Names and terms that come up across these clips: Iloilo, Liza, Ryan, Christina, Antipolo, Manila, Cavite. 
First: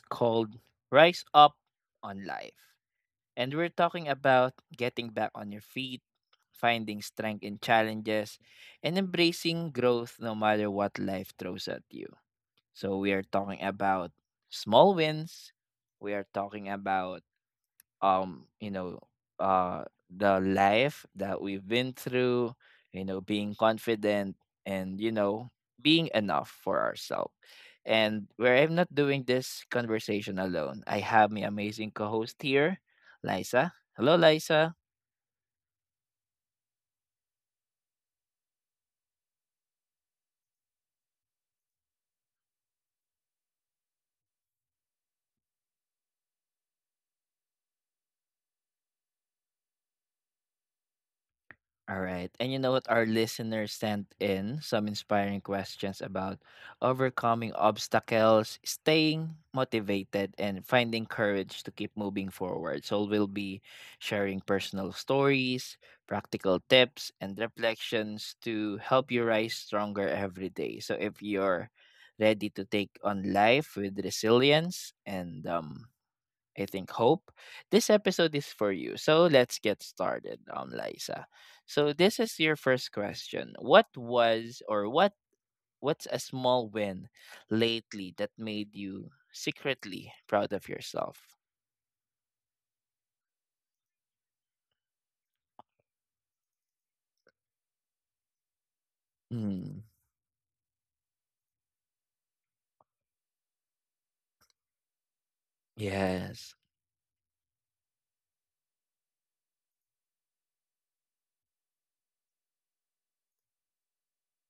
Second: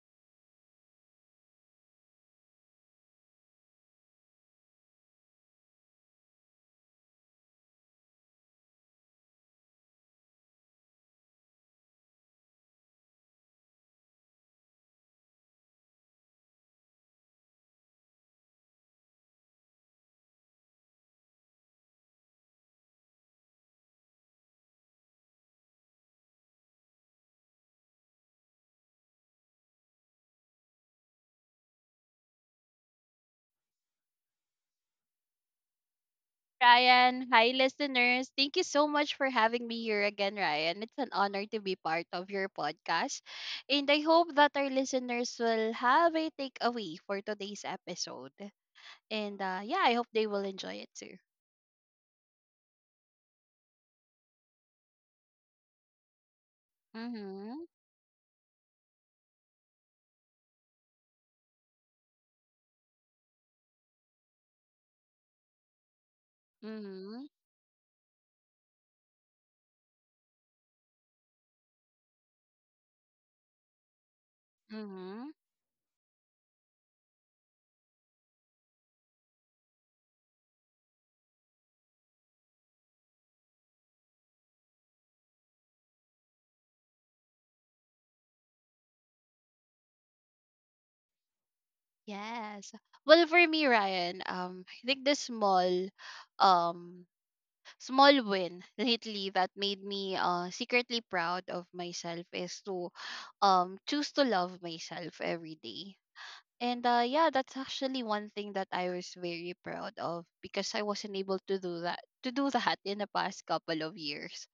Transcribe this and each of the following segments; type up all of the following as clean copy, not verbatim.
called Rise Up on Life. And we're talking about getting back on your feet, finding strength in challenges, and embracing growth no matter what life throws at you. So we are talking about small wins, we are talking about um you know uh the life that we've been through, you know, being confident, and you know being enough for ourselves. And where I'm not doing this conversation alone, I have my amazing co-host here, Liza. Hello Liza. Ryan. Hi, listeners. Thank you so much for having me here again, Ryan. It's an honor to be part of your podcast. And I hope that our listeners will have a takeaway for today's episode. And yeah, I hope they will enjoy it too. All right. And you know what? Our listeners sent in some inspiring questions about overcoming Mm-hmm. obstacles, staying motivated, and finding courage to keep moving forward. So we'll be sharing personal stories, practical tips, Mm-hmm. and reflections to help you rise stronger every day. So if you're ready to take on life with resilience Mm-hmm. and, I think hope. This episode is for you. So let's get started, Liza. So this is your first question. What was or what what's a small win lately that made you secretly proud of yourself? Yes. Well, for me, Ryan, I think the small um small win lately that made Mm, me secretly proud of myself is to choose to love myself every day. yes. And yeah, that's actually one thing that I was very proud of because I wasn't able to do that in the past couple of years.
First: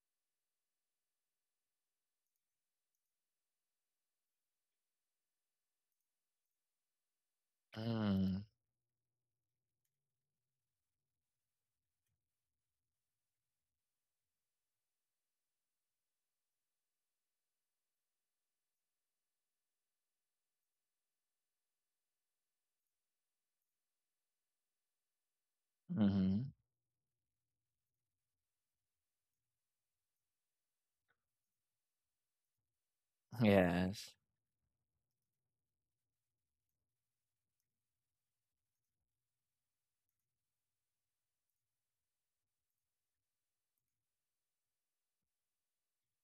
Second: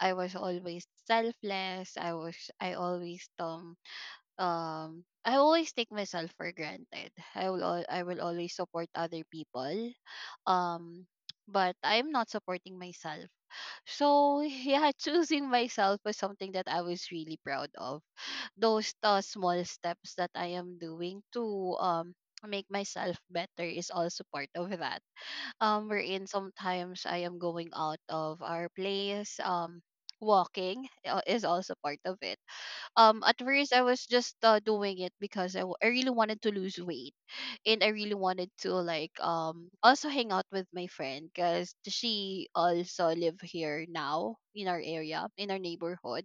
I was always selfless. I was I always um I always take myself for granted. I will Mm, always support other people. Um but I'm not supporting myself. So yeah, choosing myself was something that I was really proud of. Those small steps that I am doing to make myself better is also part of that. Wherein mm, sometimes I am going out of our place. Walking is also part of it at first I was yes. just doing it because I really wanted to lose weight, and I really wanted to like also hang out with my friend because she also live here now in our area in our neighborhood.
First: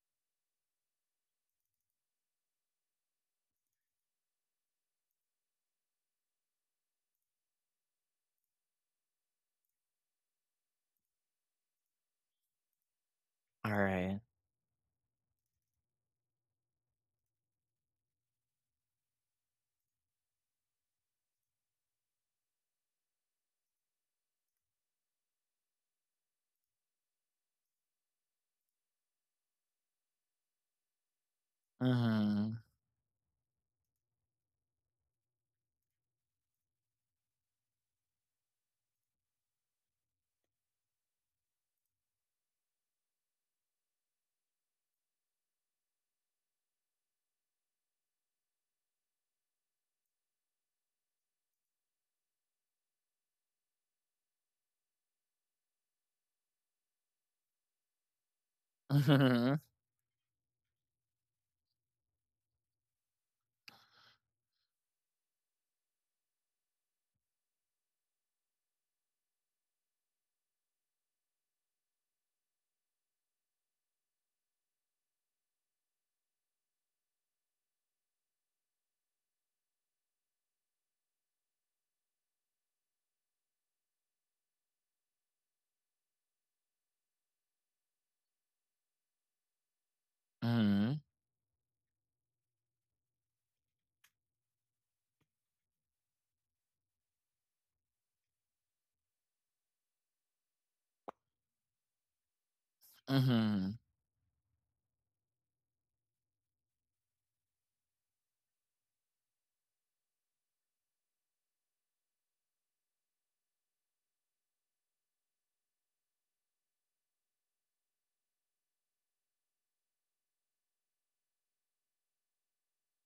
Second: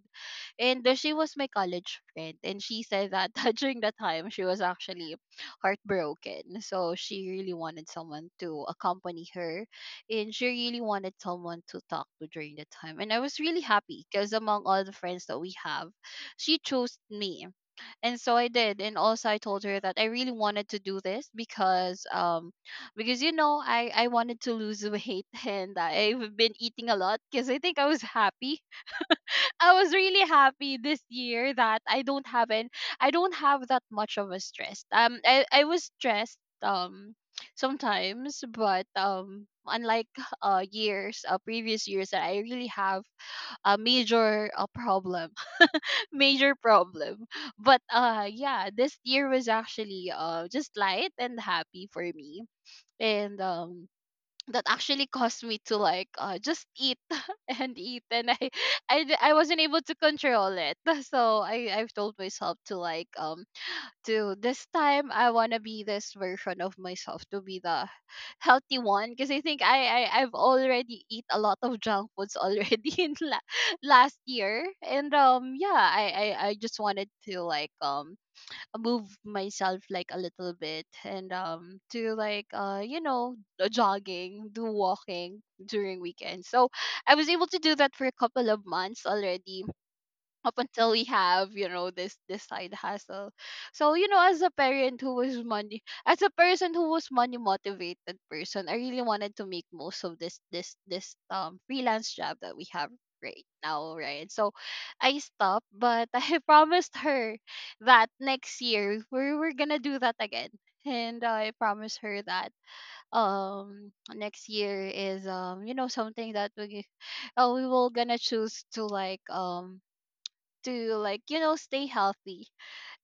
And she was my college friend. And she said that during that time, she was actually heartbroken. So she really wanted someone to accompany her. And she really wanted someone to talk to during the time. And I was really All happy right. because among all the friends that we have, she chose me. And so I did. And also I told her that I really wanted to do this because I wanted to lose weight and I've been eating a lot because I think I was happy. I was really happy this year that Mm, I don't have that much of a stress. Um, I was stressed sometimes but um, unlike years, previous years that I really have a major problem. Major problem. But yeah, this year was actually just light and happy for me. And that actually caused me to like just eat and eat and I mm, wasn't able to control it. So I've told myself to like to this time I want to be this version of myself, to be the healthy one, because I think I I've already eat a lot of junk foods already last year. And yeah, I just wanted to like move myself like a little bit and do like jogging, do walking during weekends. So I was able to do that for a couple of months already, up until mm, we have this side hustle. So as a parent who was money, as a person who was money motivated person, I really wanted to make most of this freelance job that we have right mm, now, right? So I stopped, but I promised her that next year we're gonna do that again. And I promised her that um next year is something that we will gonna choose to like stay healthy.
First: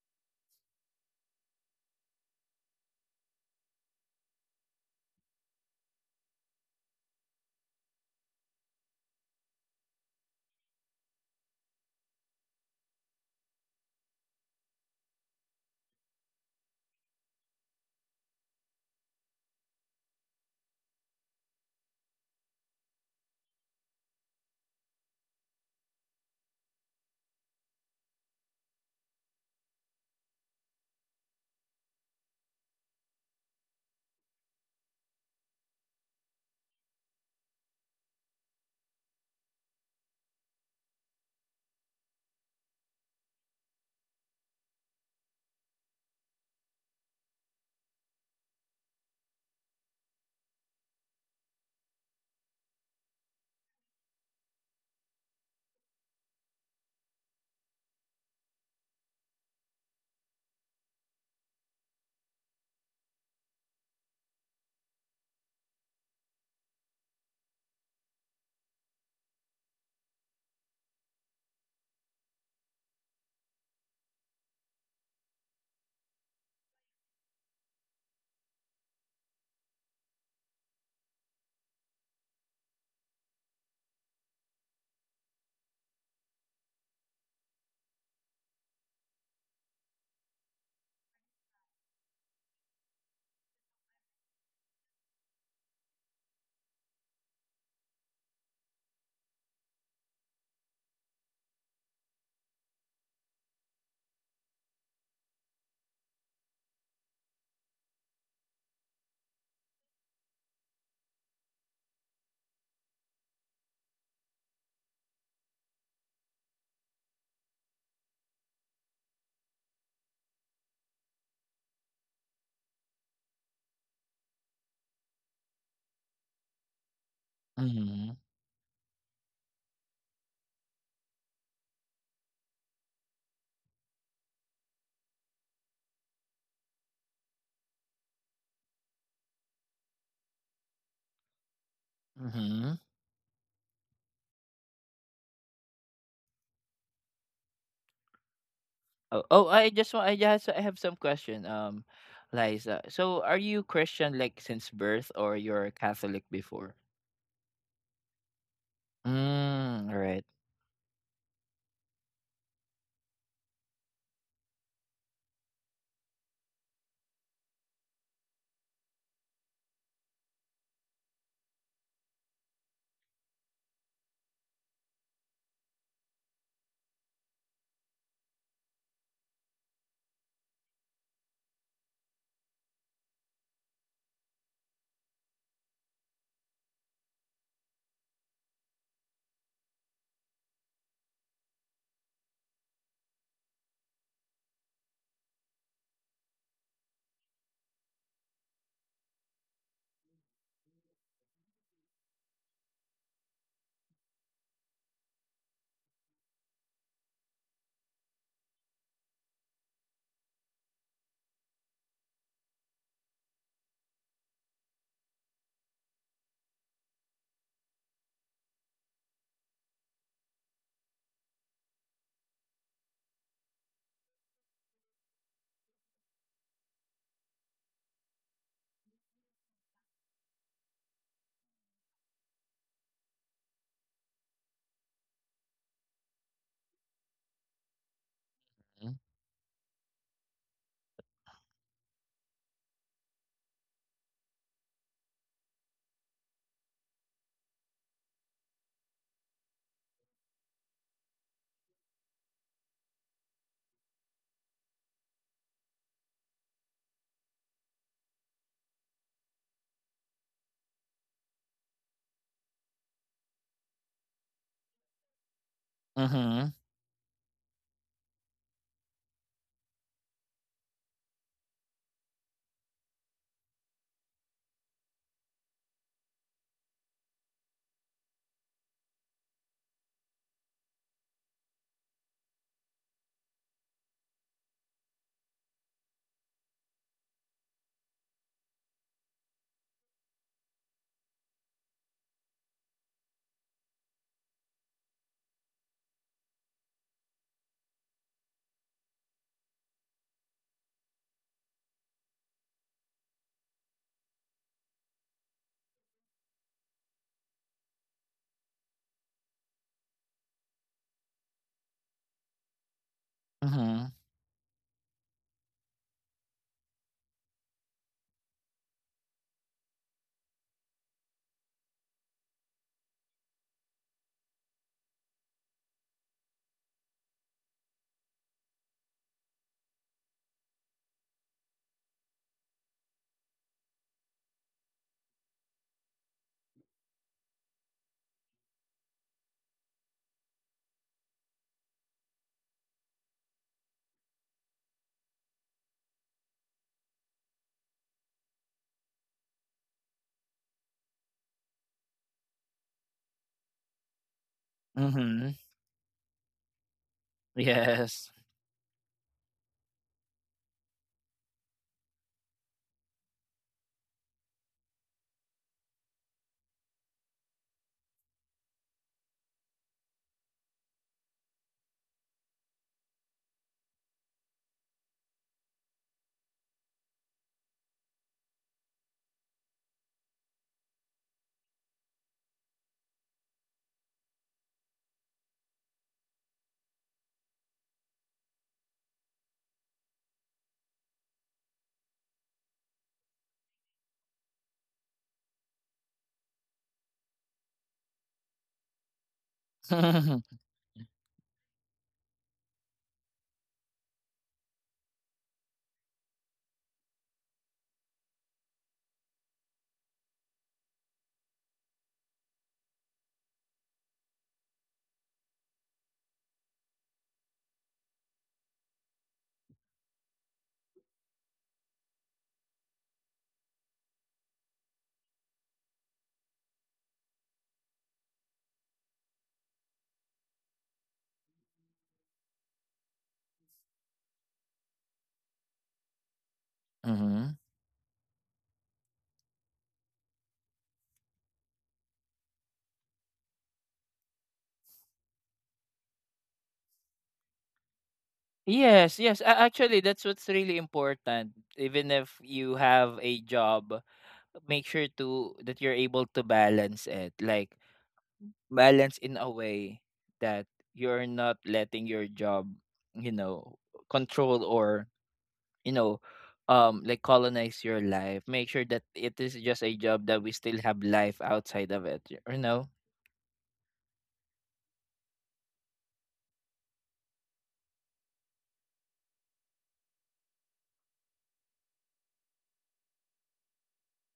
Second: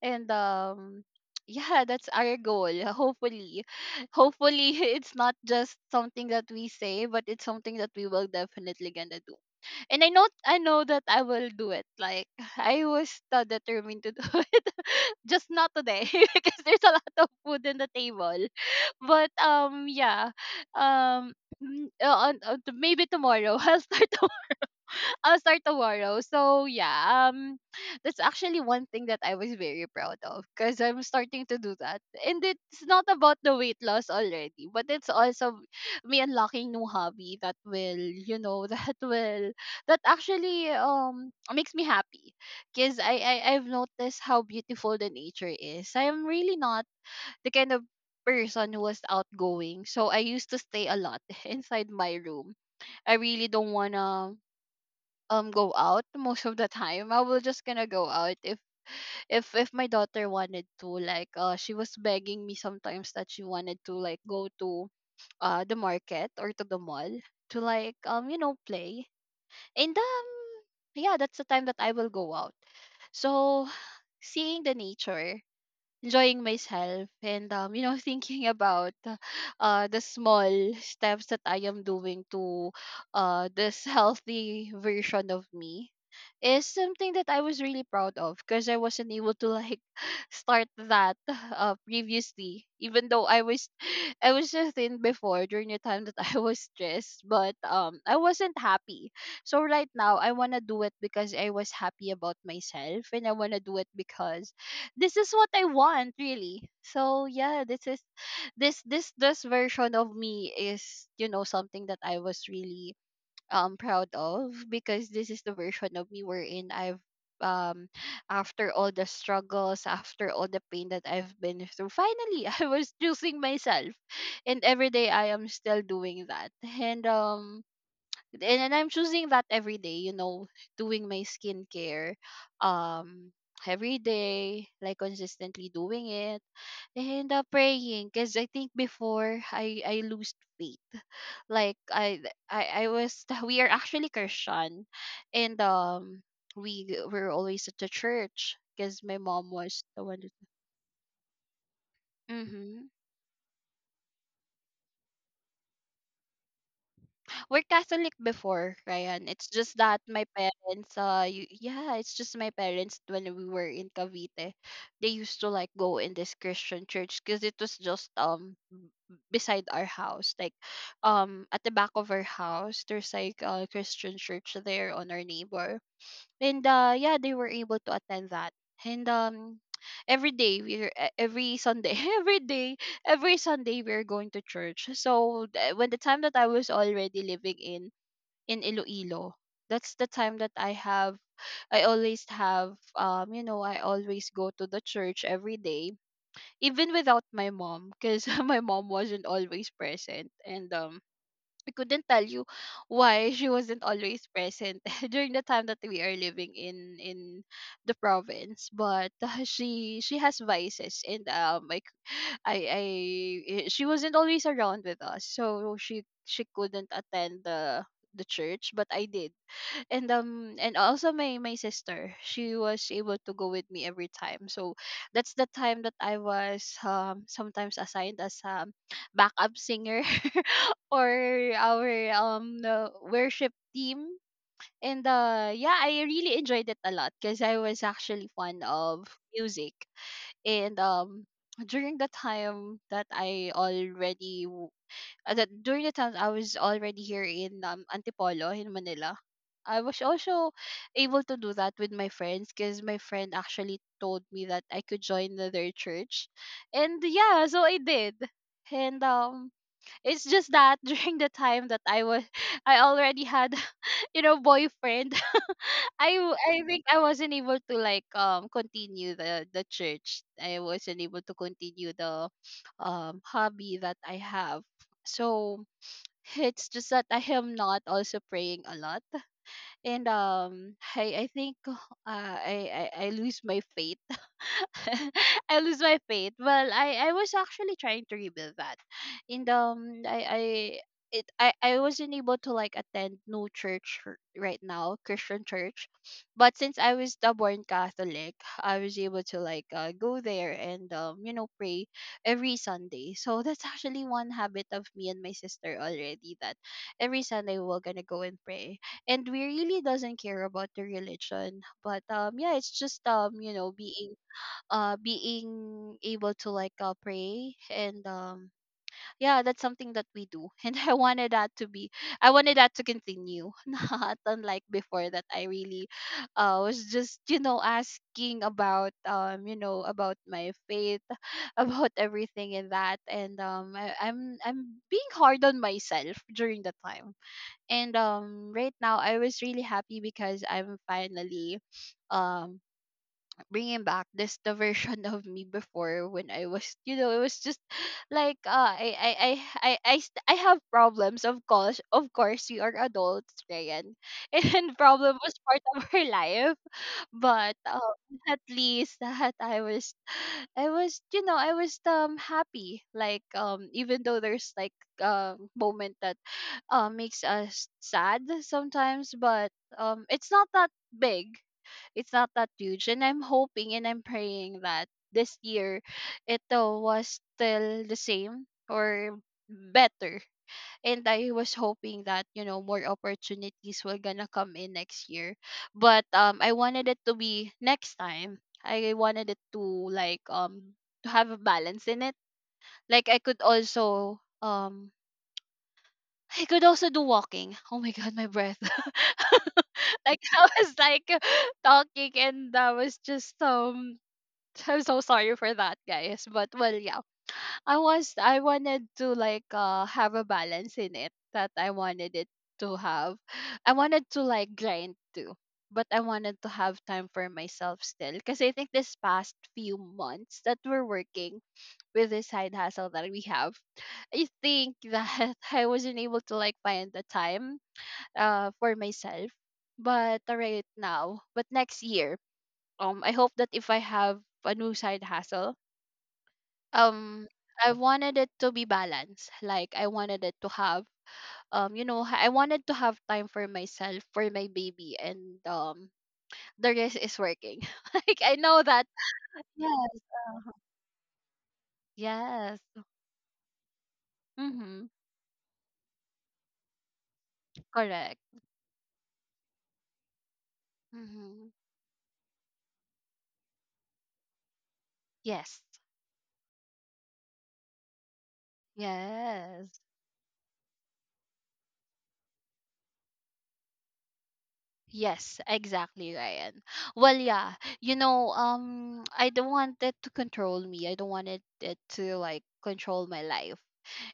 And yeah, that's our goal, hopefully. Hopefully it's not just something that we say but it's something that we will definitely gonna do. And I know that I will do it, like I was determined to do it, just not today, because there's a lot of food in the table. But yeah. um Maybe tomorrow I'll start. I'll start tomorrow. So yeah, that's actually one thing that I was very proud of, because I'm starting to do that, and it's not about the weight loss already, but it's also me unlocking new hobby that will, you know, that actually makes me happy. Because I I've noticed how beautiful the nature is. I am really not the kind of person who was outgoing, so I used to stay a lot inside my room. I really don't wanna go out most of the time. I will just gonna go out if if my daughter wanted to like she was begging me sometimes that she wanted to like go to the market or to the mall to like play. And yeah, that's the time that I will go out. So seeing the nature, enjoying myself, and thinking about the small steps that I am doing to this healthy version of me is something that I was really proud of, because I wasn't able to like start that previously, even though I was I was so thin before during the time that I was stressed but I wasn't happy. So right now I want to do it because I was happy about myself, and I want to do it because this is what I want really. So yeah, this is this version of me is something that I was really proud of, because this is the version of me wherein I've um after all the struggles, after all the pain that I've been through, finally I was choosing myself. And every day I am still doing that. And mm, and I'm choosing that every day, you know, doing my skincare um every day, like consistently doing it. And praying, because I think before I lose faith. Like mm. I was we are actually Christian. And we were always at the church because my Oh, oh, mom I was just the want, I one. just I have some question, Liza. So, are you Christian like since birth, or you're Catholic before? We're Catholic before, Ryan. It's just Mm, all that right. my parents, yeah, it's just my parents, when we were in Cavite, they used to like go in this Christian church because it was just beside our house, like at the back of our house, there's like a Christian church there on our neighbor. And yeah, they were able to attend that. And every day we are every Sunday, every day, every Sunday we we're going to church. So when the time that I was already living in Iloilo, that's the time that I have. I always have you know, I always go to the church every day, even without my mom, because my mom wasn't always present. And we couldn't tell you why she wasn't always present during the time that we are living in the province, but she has vices. And um, like i i she wasn't always around with us, so she couldn't attend the church. But I did. And and also my sister, she was able to go with me every time. So that's the time that I was sometimes assigned as backup singer, or our the worship team. And yeah, I really enjoyed it a lot because I was actually fond Mm-hmm. of music. And during the time that during the time I was already here in Antipolo, in Manila, I was also able to do that with my friends, because my friend actually told me that I could join their church. And yeah, so I did. And it's just that during the time that I was I already had, you know, boyfriend. I think I wasn't able to like continue the church. I wasn't able to continue the hobby that I have. So it's just that I am not also praying a lot, and I think I lose my faith. I lose my faith. Well, I was actually trying to rebuild that. And I wasn't able to like attend no church, right now, Christian church. But since I was the born Catholic, I was able to like go there and pray every Sunday. So that's actually one habit of me and my sister already, that every Sunday we're gonna go and pray. And we really doesn't care about the religion, but yeah, it's just Mm-hmm. being being able to like pray. And yeah, that's something that we do. And I wanted that to be, I wanted that to continue. Not unlike before, that I really was just asking about about my faith. About everything in that. And I'm being hard on myself during the time. And right now I was really happy because I'm finally um bringing back this the version of me before, when I was, you know, it was just like I have problems. Of course, of course we are adults, Ryan, and problem Mm-hmm. was part of our life. But Yes. At least that I was, I was, you know, I was happy, like even though there's like moment that makes us sad sometimes. But it's not that big. It's not that huge. And I'm hoping and I'm praying that this year it was still the same or better. And I was hoping that, you know, more opportunities were gonna come in next year. But I wanted it to be next time. I wanted it to like to have a balance in it. Like I could also do walking. Oh my god, my breath. mm-hmm. Like I was like talking, and I was just I'm so sorry for that, guys. But, well, yeah. I was, I wanted to like have a balance in it that I wanted it to have. I wanted to like grind too. But I wanted to have time for myself still. Because I think this past few months that we're working with this side hustle that we have, I think that I wasn't able to like find the time for myself. But right now, but next year, I hope that if I have a new side hustle, um, I wanted it to be balanced. Like I wanted it to have I wanted to have time for myself, for my baby, and the rest is working. Like I know that. Yes. Yes. Yes. Actually, that's what's really important. Even if you Yes. have a job, make sure Mm-hmm. to that you're able to balance it. Like Correct. balance in a way that you're not Mm-hmm. letting your job, you know, control or, Yes. you know, like colonize your life. Make sure that it is just a Yes. job, that we still have life outside of it, you know? Yes, exactly, Ryan. Well, yeah, you know, I don't want it to control me. I don't want it to like control my life.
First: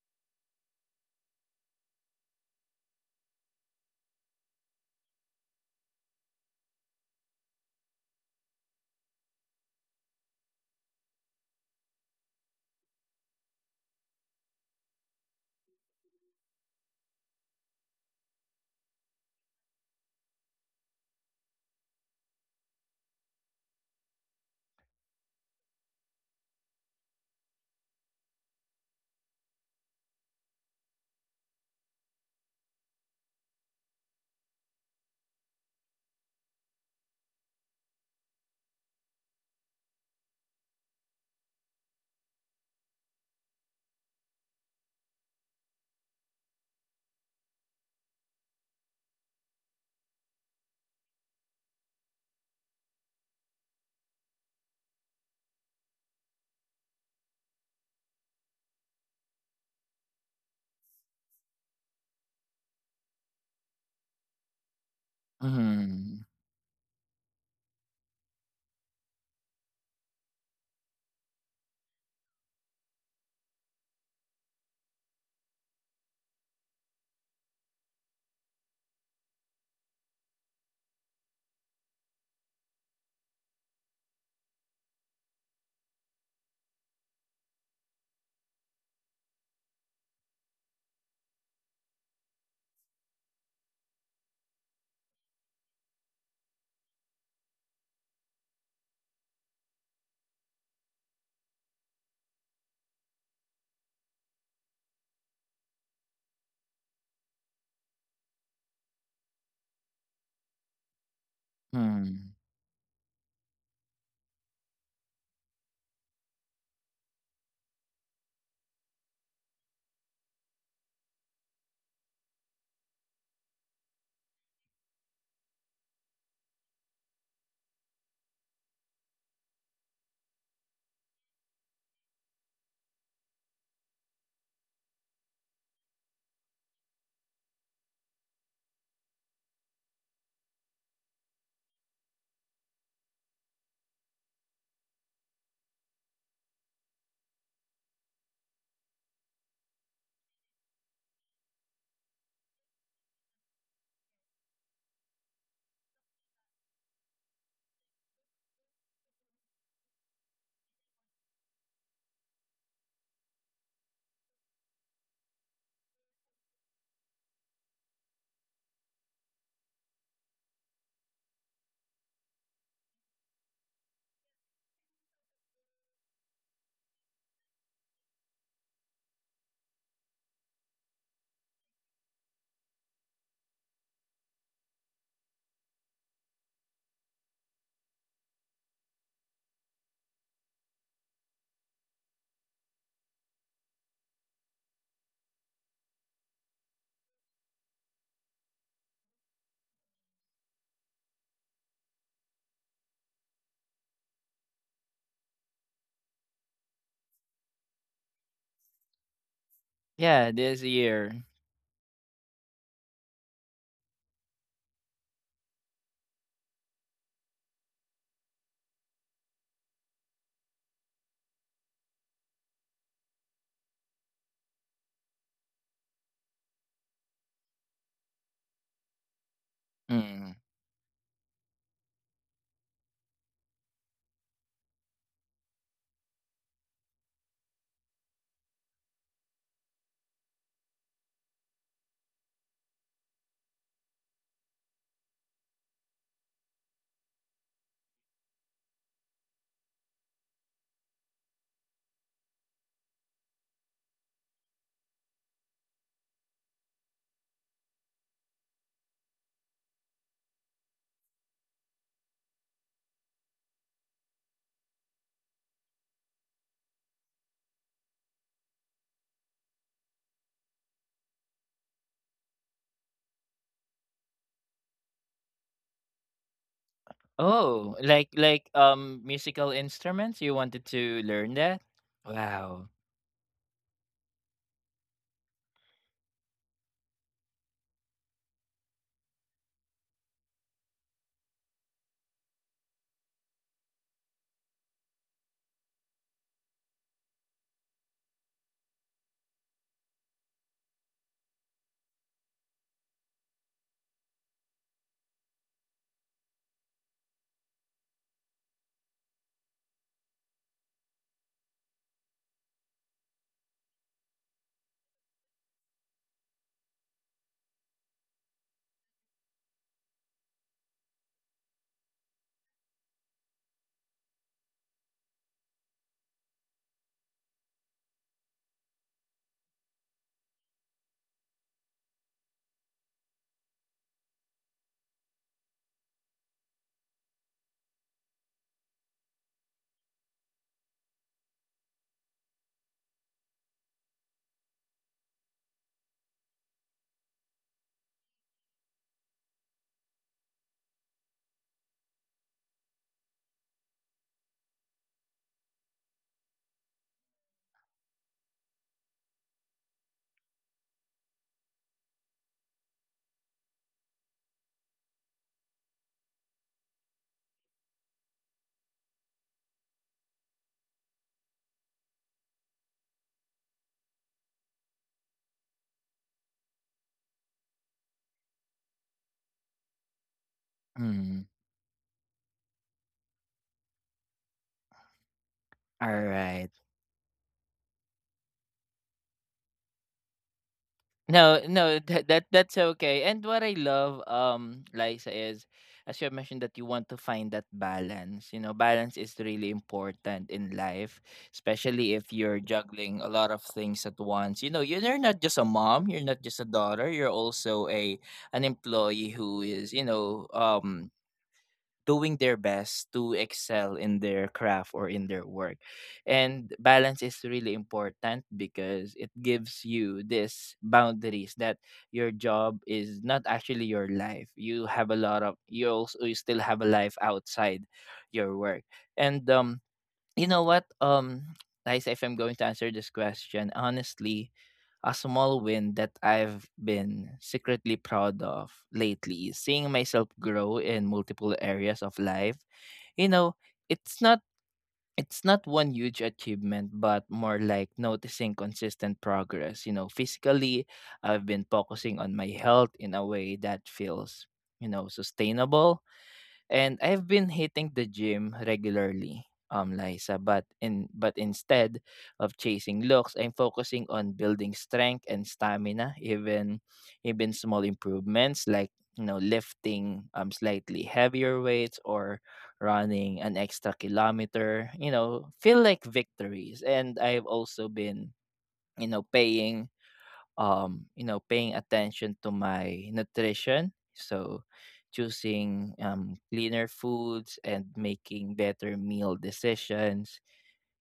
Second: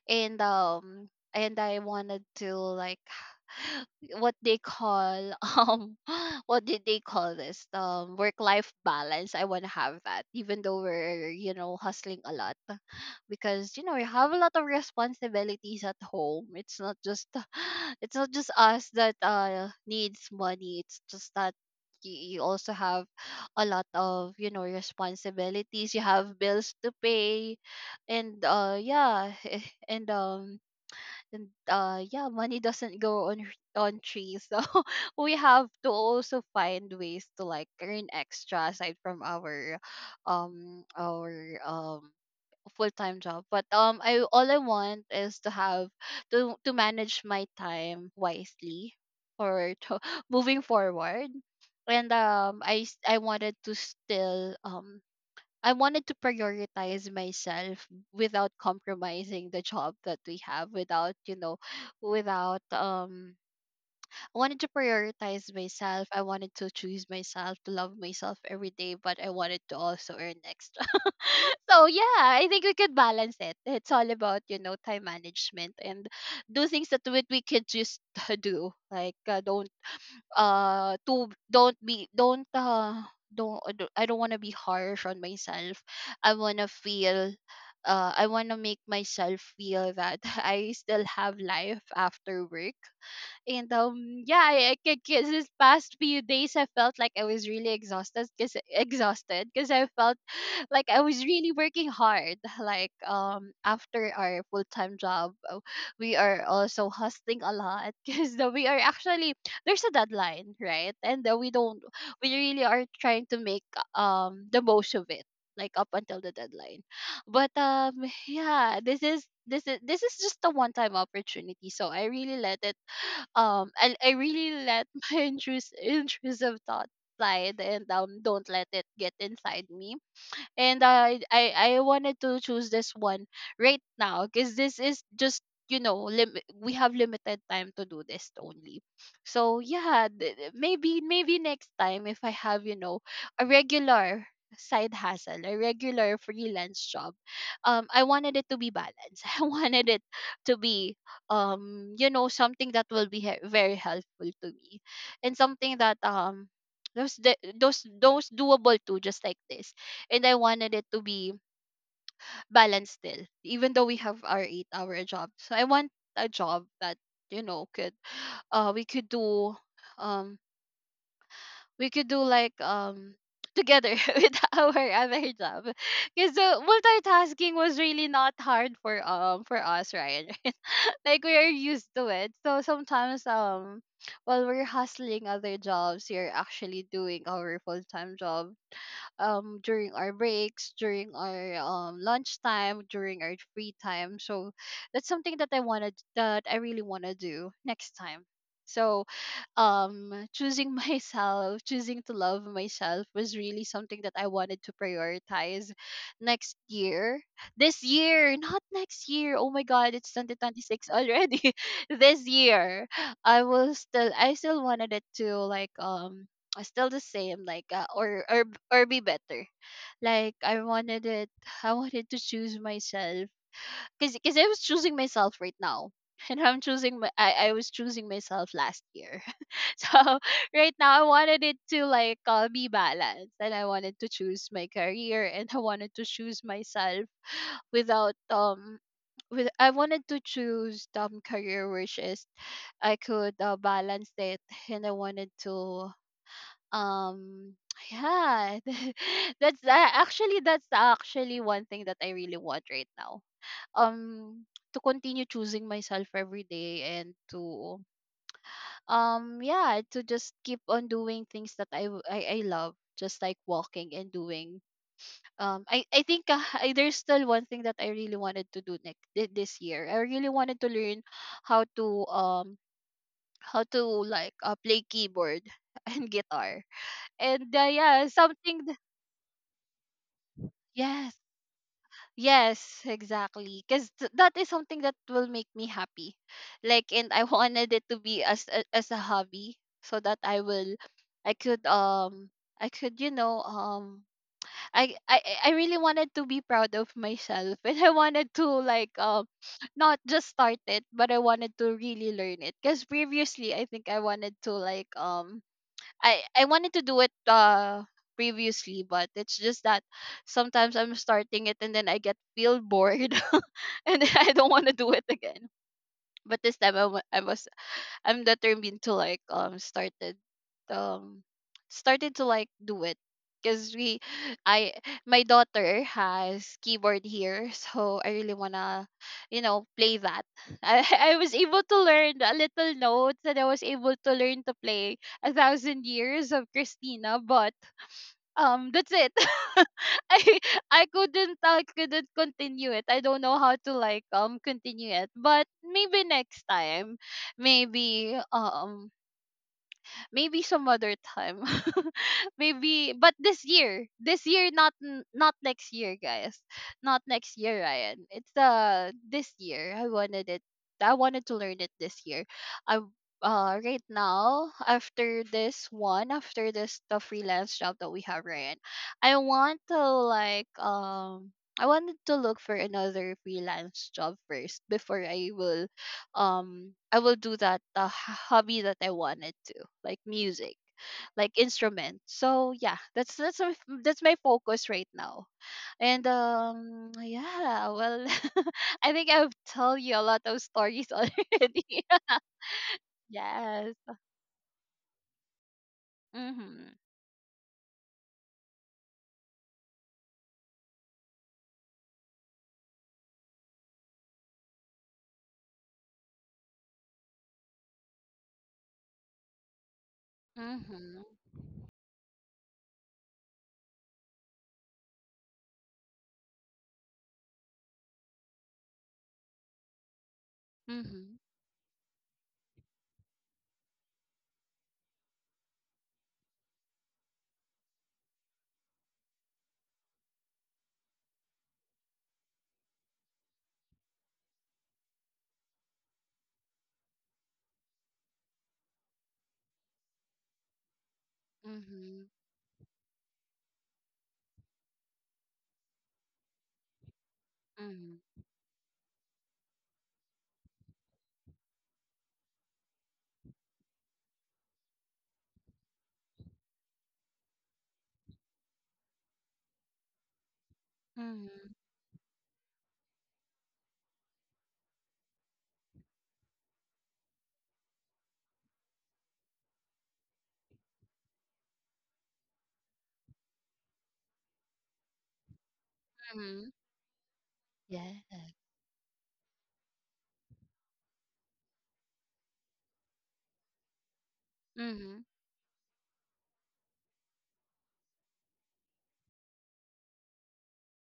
And and I wanted to like what they call what did they call this, work life balance. I want to have that, even though we're, you know, hustling a lot. Because, you know, we have a lot of responsibilities at home. It's not just it's not just us that needs money. It's just that you also have a lot of, you know, responsibilities. You have bills to pay. And yeah. And and yeah, money doesn't go on on trees. So we have to also find ways to like earn extra aside from our um our um full-time job. But I all I want is to have to manage my time wisely for to, moving forward. And I wanted to still I wanted to prioritize myself without compromising the job that we have, without, you know, without I wanted to prioritize myself, I Mm. wanted to choose myself, to love myself every day. But I wanted to also earn extra. So yeah, I think we could balance it. It's all about, you know, time management. And do things that we could just do. Like, don't to don't be don't I don't I don't want to be harsh on myself. I want to feel I want to make myself feel that I still have life after work. And yeah, I could, cause this past few days I felt like I was really exhausted, because I felt like I was really working hard. Like after our full time job, we are also hustling a lot because we are actually, there's a deadline, right? And we don't, Mm. we really are trying to make the most of it, like up until the deadline. But yeah, this is just a one time opportunity. So I really let it and I really let my intrusive thoughts slide. And don't let it get inside me. And I wanted to choose this one right now, because this is just, you know, we have limited time to do this only. So yeah, maybe, maybe next time if I have, you know, a regular side hustle, a regular freelance job, I wanted it to be balanced. I wanted it to be you know, something that will be very helpful to me, and something that those de- those doable too, just like this. And I wanted it to be balanced still, even though we have our 8 hour job. So I want a job that, you know, could uh we could do um we could do like together with our other job. Because the multitasking was really not hard for us, Ryan. Like we are used to it. So sometimes while we're hustling other jobs, you're actually doing our full time job during our breaks, during our lunchtime, during our free time. So that's something that I wanted, that I really want to do next time. So choosing myself, choosing to love myself was really something that I wanted to prioritize next year. This year, not next year. Oh my god, it's Yeah, this 2026 year. already. This year. I still wanted it to like still the same, like, or be better. Like I wanted it I wanted to choose myself. Because I was choosing myself right now, and I was choosing myself last year. So Mm. right now I wanted it to like be balanced. And I wanted to choose my career, and I wanted to choose myself without with I wanted to choose career, which is I could balance it. And I wanted to um yeah that's actually that's actually one thing that I really want right now, um to continue choosing myself every day. And to yeah, to just keep on doing things that I love, just like walking and doing I think there's still one thing that I really wanted to do this year. I really wanted to learn how to um how to like play keyboard and guitar. And Oh, yeah, like something. Musical instruments. You wanted to Yes. learn that? Wow. Yes, exactly. Because that is something that will make me happy. Like, and I wanted it to be as as a hobby, so that I will, I could I could, you know, I really wanted to be proud of myself. And I wanted to like not just start it, but I wanted to really learn it. Because previously, I think I wanted to like I wanted to do it previously. But it's just that sometimes I'm starting it and then I get feel bored, and then I don't want to do it again. But this time I was, I'm determined to like um started to like do it. Because we I my daughter has keyboard here, so I really wanna, you know, play that. I was able to learn a little notes, and I was able to learn to play a thousand years of Christina. But that's it. I I couldn't continue it. I don't know how to like continue it. But maybe next time, maybe maybe some other time. Maybe, but this year. This year, not not next year, guys. Not next year, Ryan. It's this year. I wanted it, I wanted to learn it this year. I right now, after this one, after this the freelance job that we have, Ryan, I want to like I wanted to look for another freelance job first, before I will do that hobby that I wanted to, like music, Mm. like instrument. So yeah, that's that's my focus right now. All And right. Yeah, well. I think I've told you a lot of stories No, no, already. that, that that's okay. And what I Yes. love, Liza, is as you have mentioned that you Mhm. want to find that balance. You know, balance is really important in life, especially if you're juggling a lot of things at once. You know, you're not just a mom, you're not just a daughter, you're also a an employee who is, you know, Mhm. doing their best to excel in their craft or in their work. And balance is really important because it gives you this Mhm. boundaries that your job is not actually your life. You have a lot of you still have a life outside your work. And you know what Liza, if I'm going to answer this question, honestly, a small win that I've been secretly proud of lately is seeing myself grow in multiple areas of Mhm. life. You know, it's not it's not one huge achievement, but more like Mhm. noticing consistent progress. You know, physically, I've been focusing on my health in a way that feels, you know, sustainable, and I've been hitting the gym regularly, Liza, but in but Mhm. instead of chasing looks, I'm focusing on building strength and stamina, even even small improvements like, you know, lifting slightly heavier weights or running an extra kilometer, you know, feel like Mhm. victories. And I've also been, Yes. you know, paying you know, paying attention to my nutrition. So Mhm. choosing, cleaner foods and making better meal decisions,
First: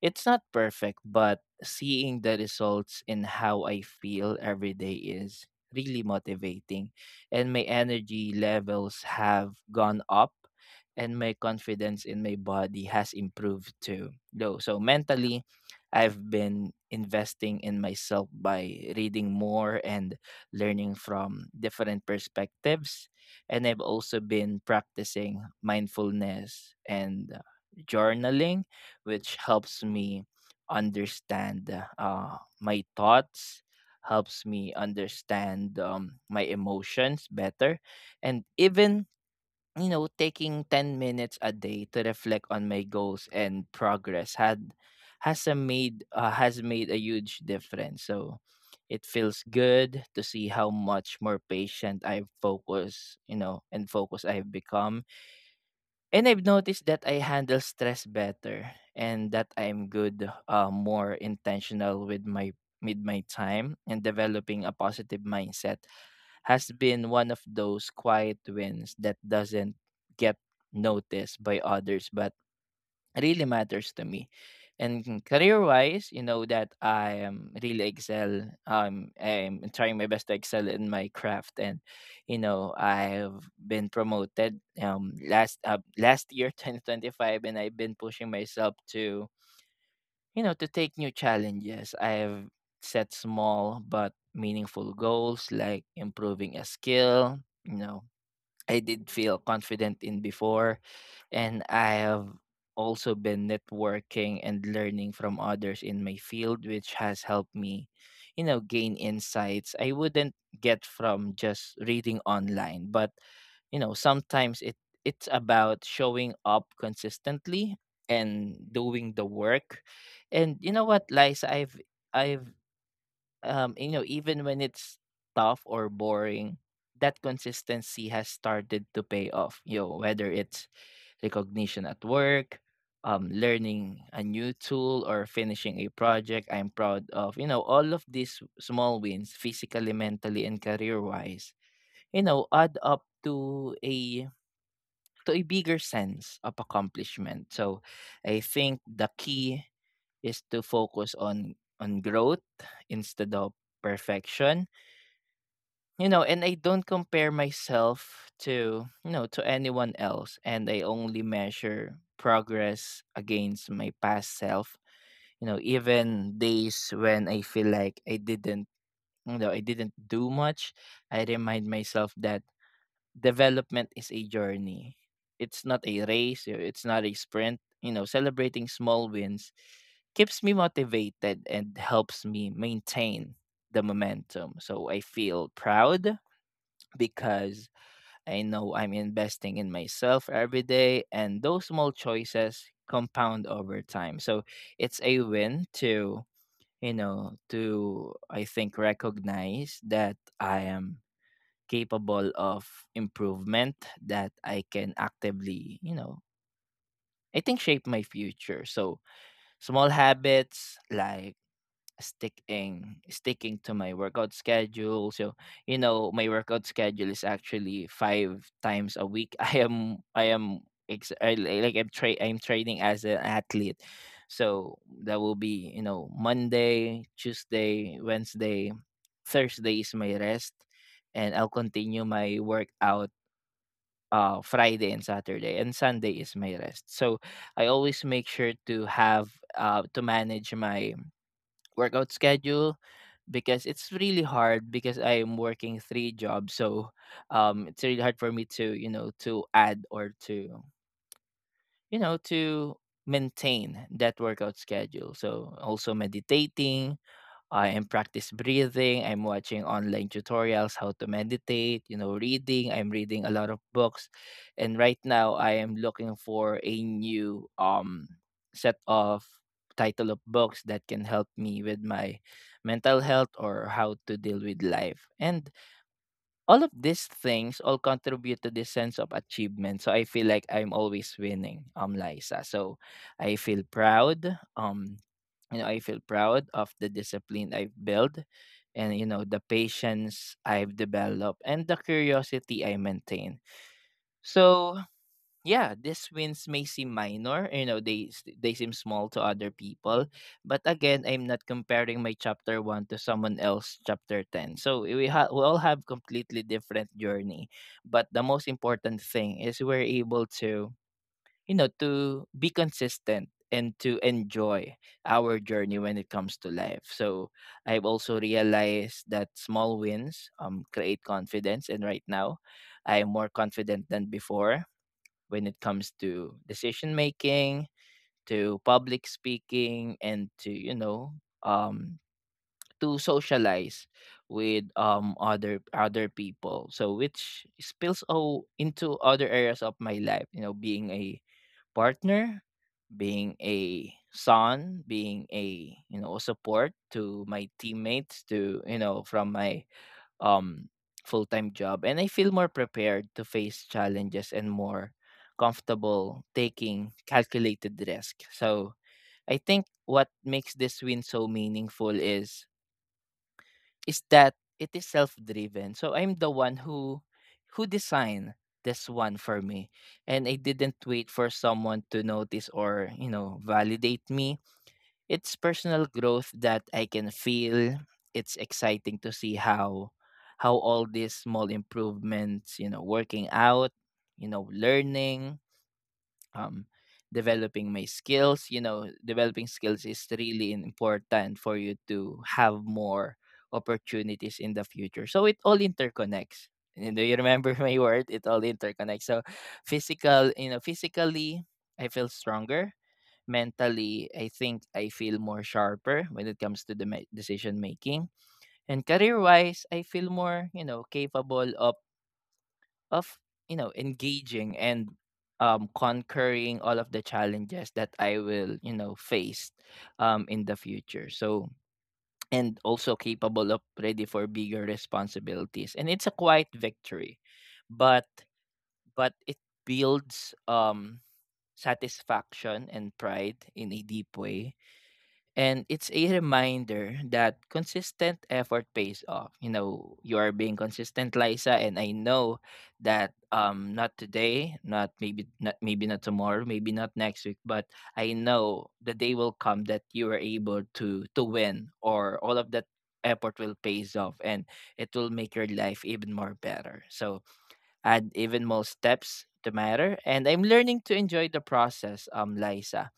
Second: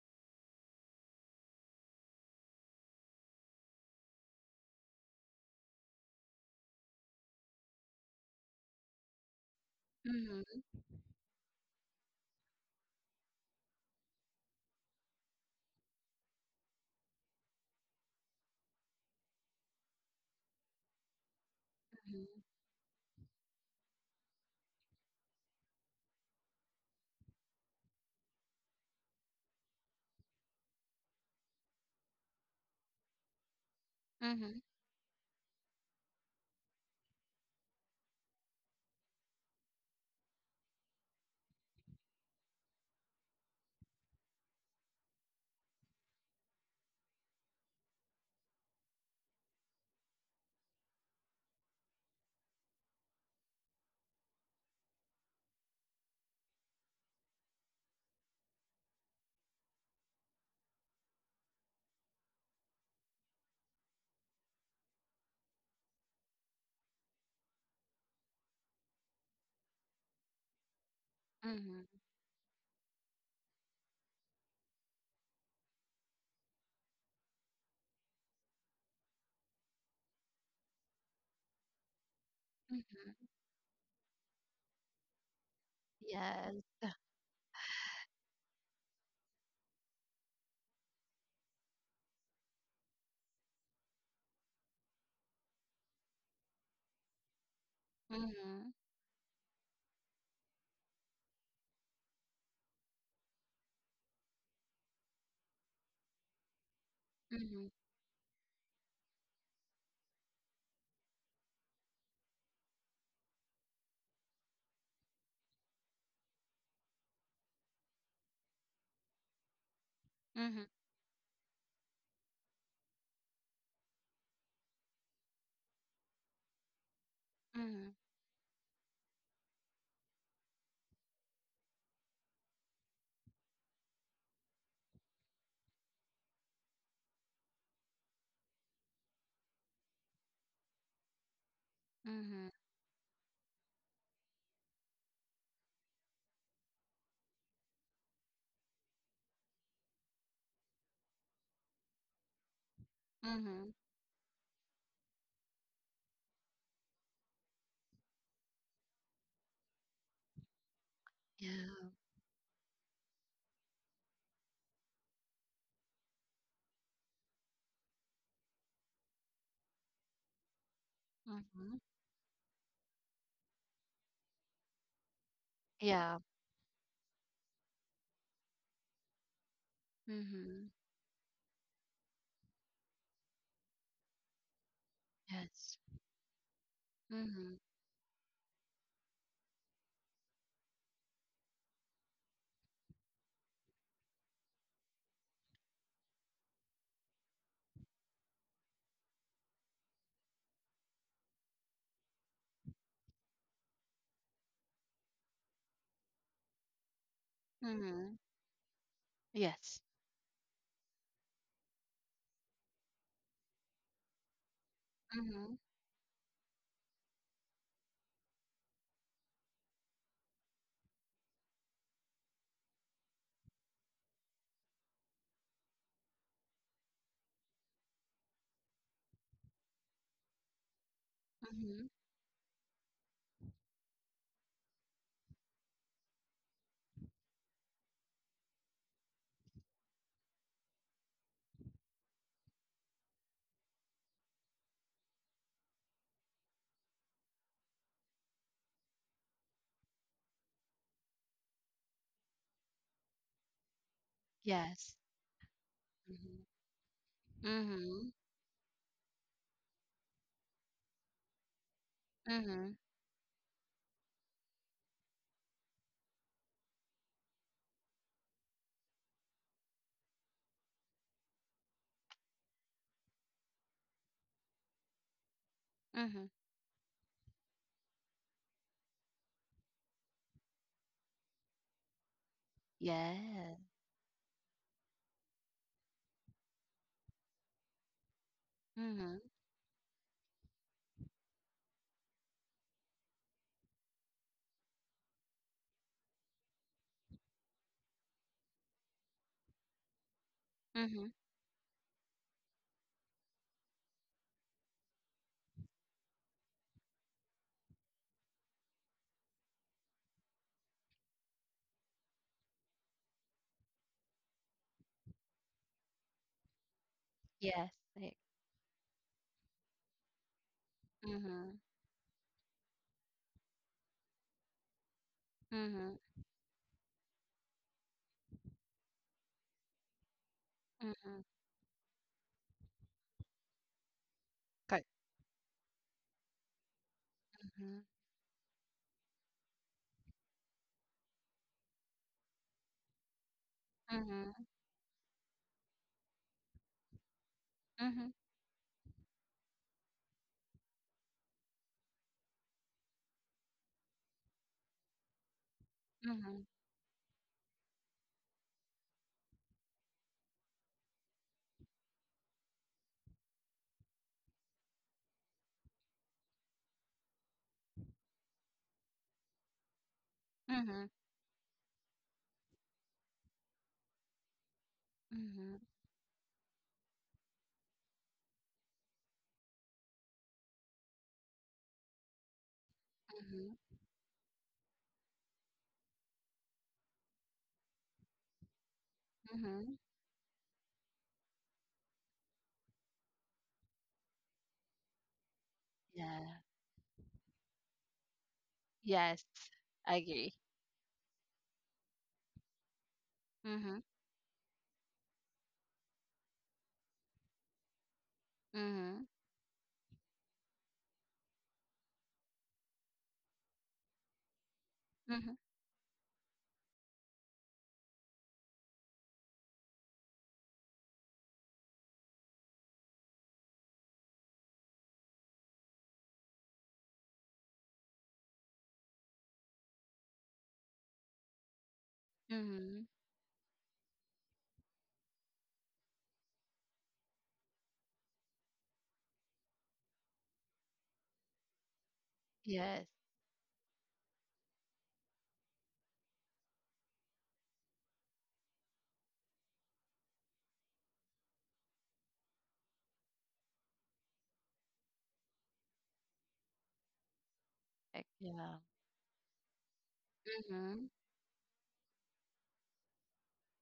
it's not perfect, but seeing the results in how I feel every day is really motivating. And my energy levels have gone up Mhm. and my confidence in my body has improved too. Though so mentally I've been investing in myself by reading more and learning from different Mhm. perspectives. And I've also been practicing mindfulness and, journaling, which helps me understand, uh, my thoughts, helps Mhm. me understand, my emotions better, and even, you know, taking 10 minutes a day to reflect on my goals and progress had has a made has made a huge difference. So it feels good to see how much more patient I've focused you know and focused I've become. And I've noticed that I handle stress better, and that I'm more intentional with my time, and developing a positive mindset has been one of those quiet wins that doesn't get noticed by Mhm. others but really matters to me. And career wise, you know that I am really excel. I'm trying my best to excel in my craft, and you know Mhm. I've been promoted last year, Yes. 2025, and I've been pushing myself to, you know, to take new challenges. I've set small but meaningful goals like improving a skill, you know, Mhm. I did feel confident in before. And I have also been networking and learning from others in my field, which has helped Mhm. me, you know, gain insights I wouldn't get from just reading online. But, you know, sometimes it's about showing up consistently and doing the work. And Mhm. you know what, Liza, I've you know, even when it's tough or boring, that Mhm, consistency has started to pay off, you know, whether it's recognition at work, um, learning a new tool, or finishing a project I'm proud of. You know, all of these small wins, physically, mentally, and career wise, you know, mhm, add up to a bigger sense of accomplishment. So I think the key is to focus on growth instead of mhm. perfection. You know, and I don't compare myself to, you know, to anyone else, and I only measure Yeah. progress against my past self. You know, even days when I feel like I didn't do much, I remind Mhm. myself that development is a journey, it's not a Yeah. race. You know, it's not a sprint. You know, celebrating small wins keeps me Mhm. motivated and helps me maintain the momentum. So I feel Yes. proud, Mhm, because I know I'm investing in myself every day, and those small choices compound over time. So it's a win to, you know, to I think recognize that I am capable of improvement, that I can actively, you know, I think shape my mhm. future. So small Yes. habits like sticking to my workout schedule. So Mhm, you know, my workout schedule is actually five times a week. I am ex- I, li- like I'm tra- I'm training as an athlete. So that will be, you know, Monday, Tuesday, Wednesday. Thursday is my rest, and I'll mhm. continue my workout, uh, Friday and Saturday, and Sunday is my rest. So I always make sure to have, to manage my workout schedule, because it's really hard because I am working three jobs. So it's really hard for me to, you know, to add or to, you know, to maintain that workout Yes. schedule. So also Mhm, meditating, I am mhm, practice breathing. I'm watching online tutorials how to meditate, you know, reading. I'm mhm, reading a lot of books. And right now I am looking for a new set of title of books that can help me with my mental health or how to deal with life. And mhm. all of these things all contribute to this sense of achievement. So I feel like I'm always winning, Liza. So I feel Yeah. proud. Um, you know, I feel proud of the discipline I've built, and you know Mhm, the patience I've developed and the curiosity I maintain. So yeah, these wins may seem minor, you know, they seem small to other people, but again, mhm. I'm not comparing my chapter 1 to someone else chapter 10. So we all have completely different journey, but the most important thing is we're able to, you know, to be consistent and to enjoy our journey when it comes to life. So Yes. I've also I- realized that small wins create Mhm, confidence, and right now I am more confident than before when it mhm, comes to decision making, to public speaking, and to, you know, mhm. um, to socialize with, Correct. Other other people. So which Mhm, spills o into other areas of my life. You know, being a partner, being a mhm, son, being a you know support to my mhm, teammates, to you know from my, um, full time job. And I feel more prepared to face challenges and more comfortable mhm, taking calculated risk. So I think what makes this win so meaningful is that it is self driven. So I'm the one who designed this one for me. And I didn't mhm, wait for someone to notice or, you know, validate me. It's mhm, personal growth that I can feel. It's exciting to see how all these small improvements, you know, working mhm, out, you know, learning, um, developing my skills, you know, developing mhm. skills is really important for you to have more opportunities in the future. So it all Yeah. interconnects. And do you remember my word? It all interconnects. So Yes. I physical, agree. you know, physically I feel stronger, Mhm, mentally, I think I feel more sharper when it comes to the decision making. And mhm, career wise, I feel more, you know, capable of you know engaging and mhm, conquering all of the challenges that I will, you know, face in the future. So and also capable of ready for bigger responsibilities. And it's a quiet victory. But but it builds satisfaction mhm. and pride in a deep way. And it's a reminder that consistent effort pays off. You know, you are being consistent, Liza, and I know Yes. that, um, not today, not maybe not tomorrow, maybe not next week, but I know the day will come that you are able to win or all of that effort will pays off and it will make your life even more better. So add Yeah. even more steps to matter, Mm-hmm. and I'm learning to enjoy the process, um, Liza,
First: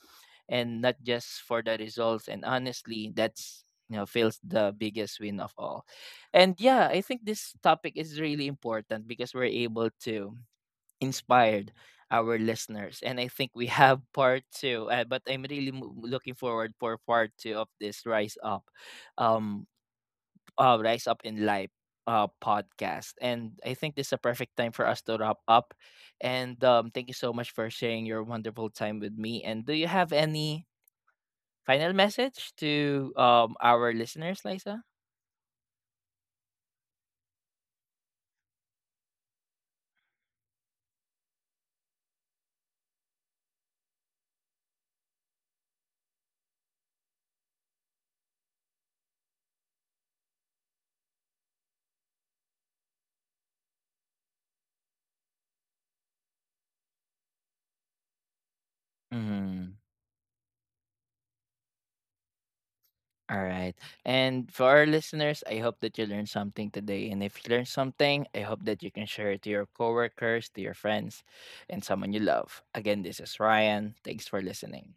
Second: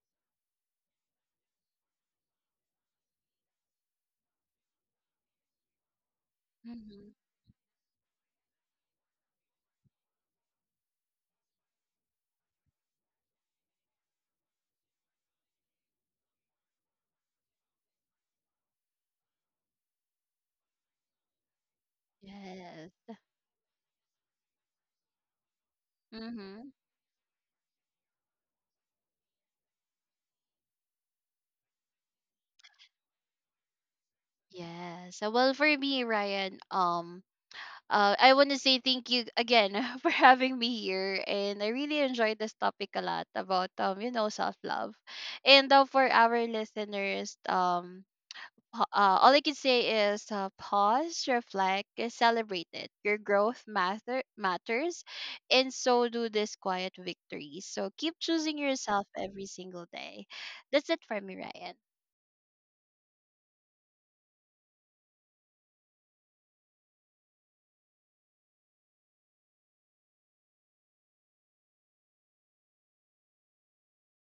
and not just for the results. And honestly, that's you know feels the biggest win of all. And yeah, I Mm-hmm. think this topic is really important because we're able to inspire our listeners. And I think we have part two. But I'm really looking forward for part two of this um, rise up in life. Podcast, Yes. and I think this is a perfect time for us to wrap up, and thank Mm-hmm. you so much for sharing your wonderful time with me, and do you have any final message to our listeners, Liza? Yes. So, well, for me, Ryan, I want to say thank you again for having me here. And I really enjoyed this topic a lot about you know, self love. And for our listeners, all I can say is, pause, reflect, and celebrate it. Your growth matters, and so do these quiet victories. So keep choosing yourself Mm, every single day. That's it for me, Ryan. all right. And for our listeners, I hope that you learned something today. And if you learned something, I hope that you can share it to your coworkers, to your friends, and someone you love. Again, this is Ryan. Thanks for listening.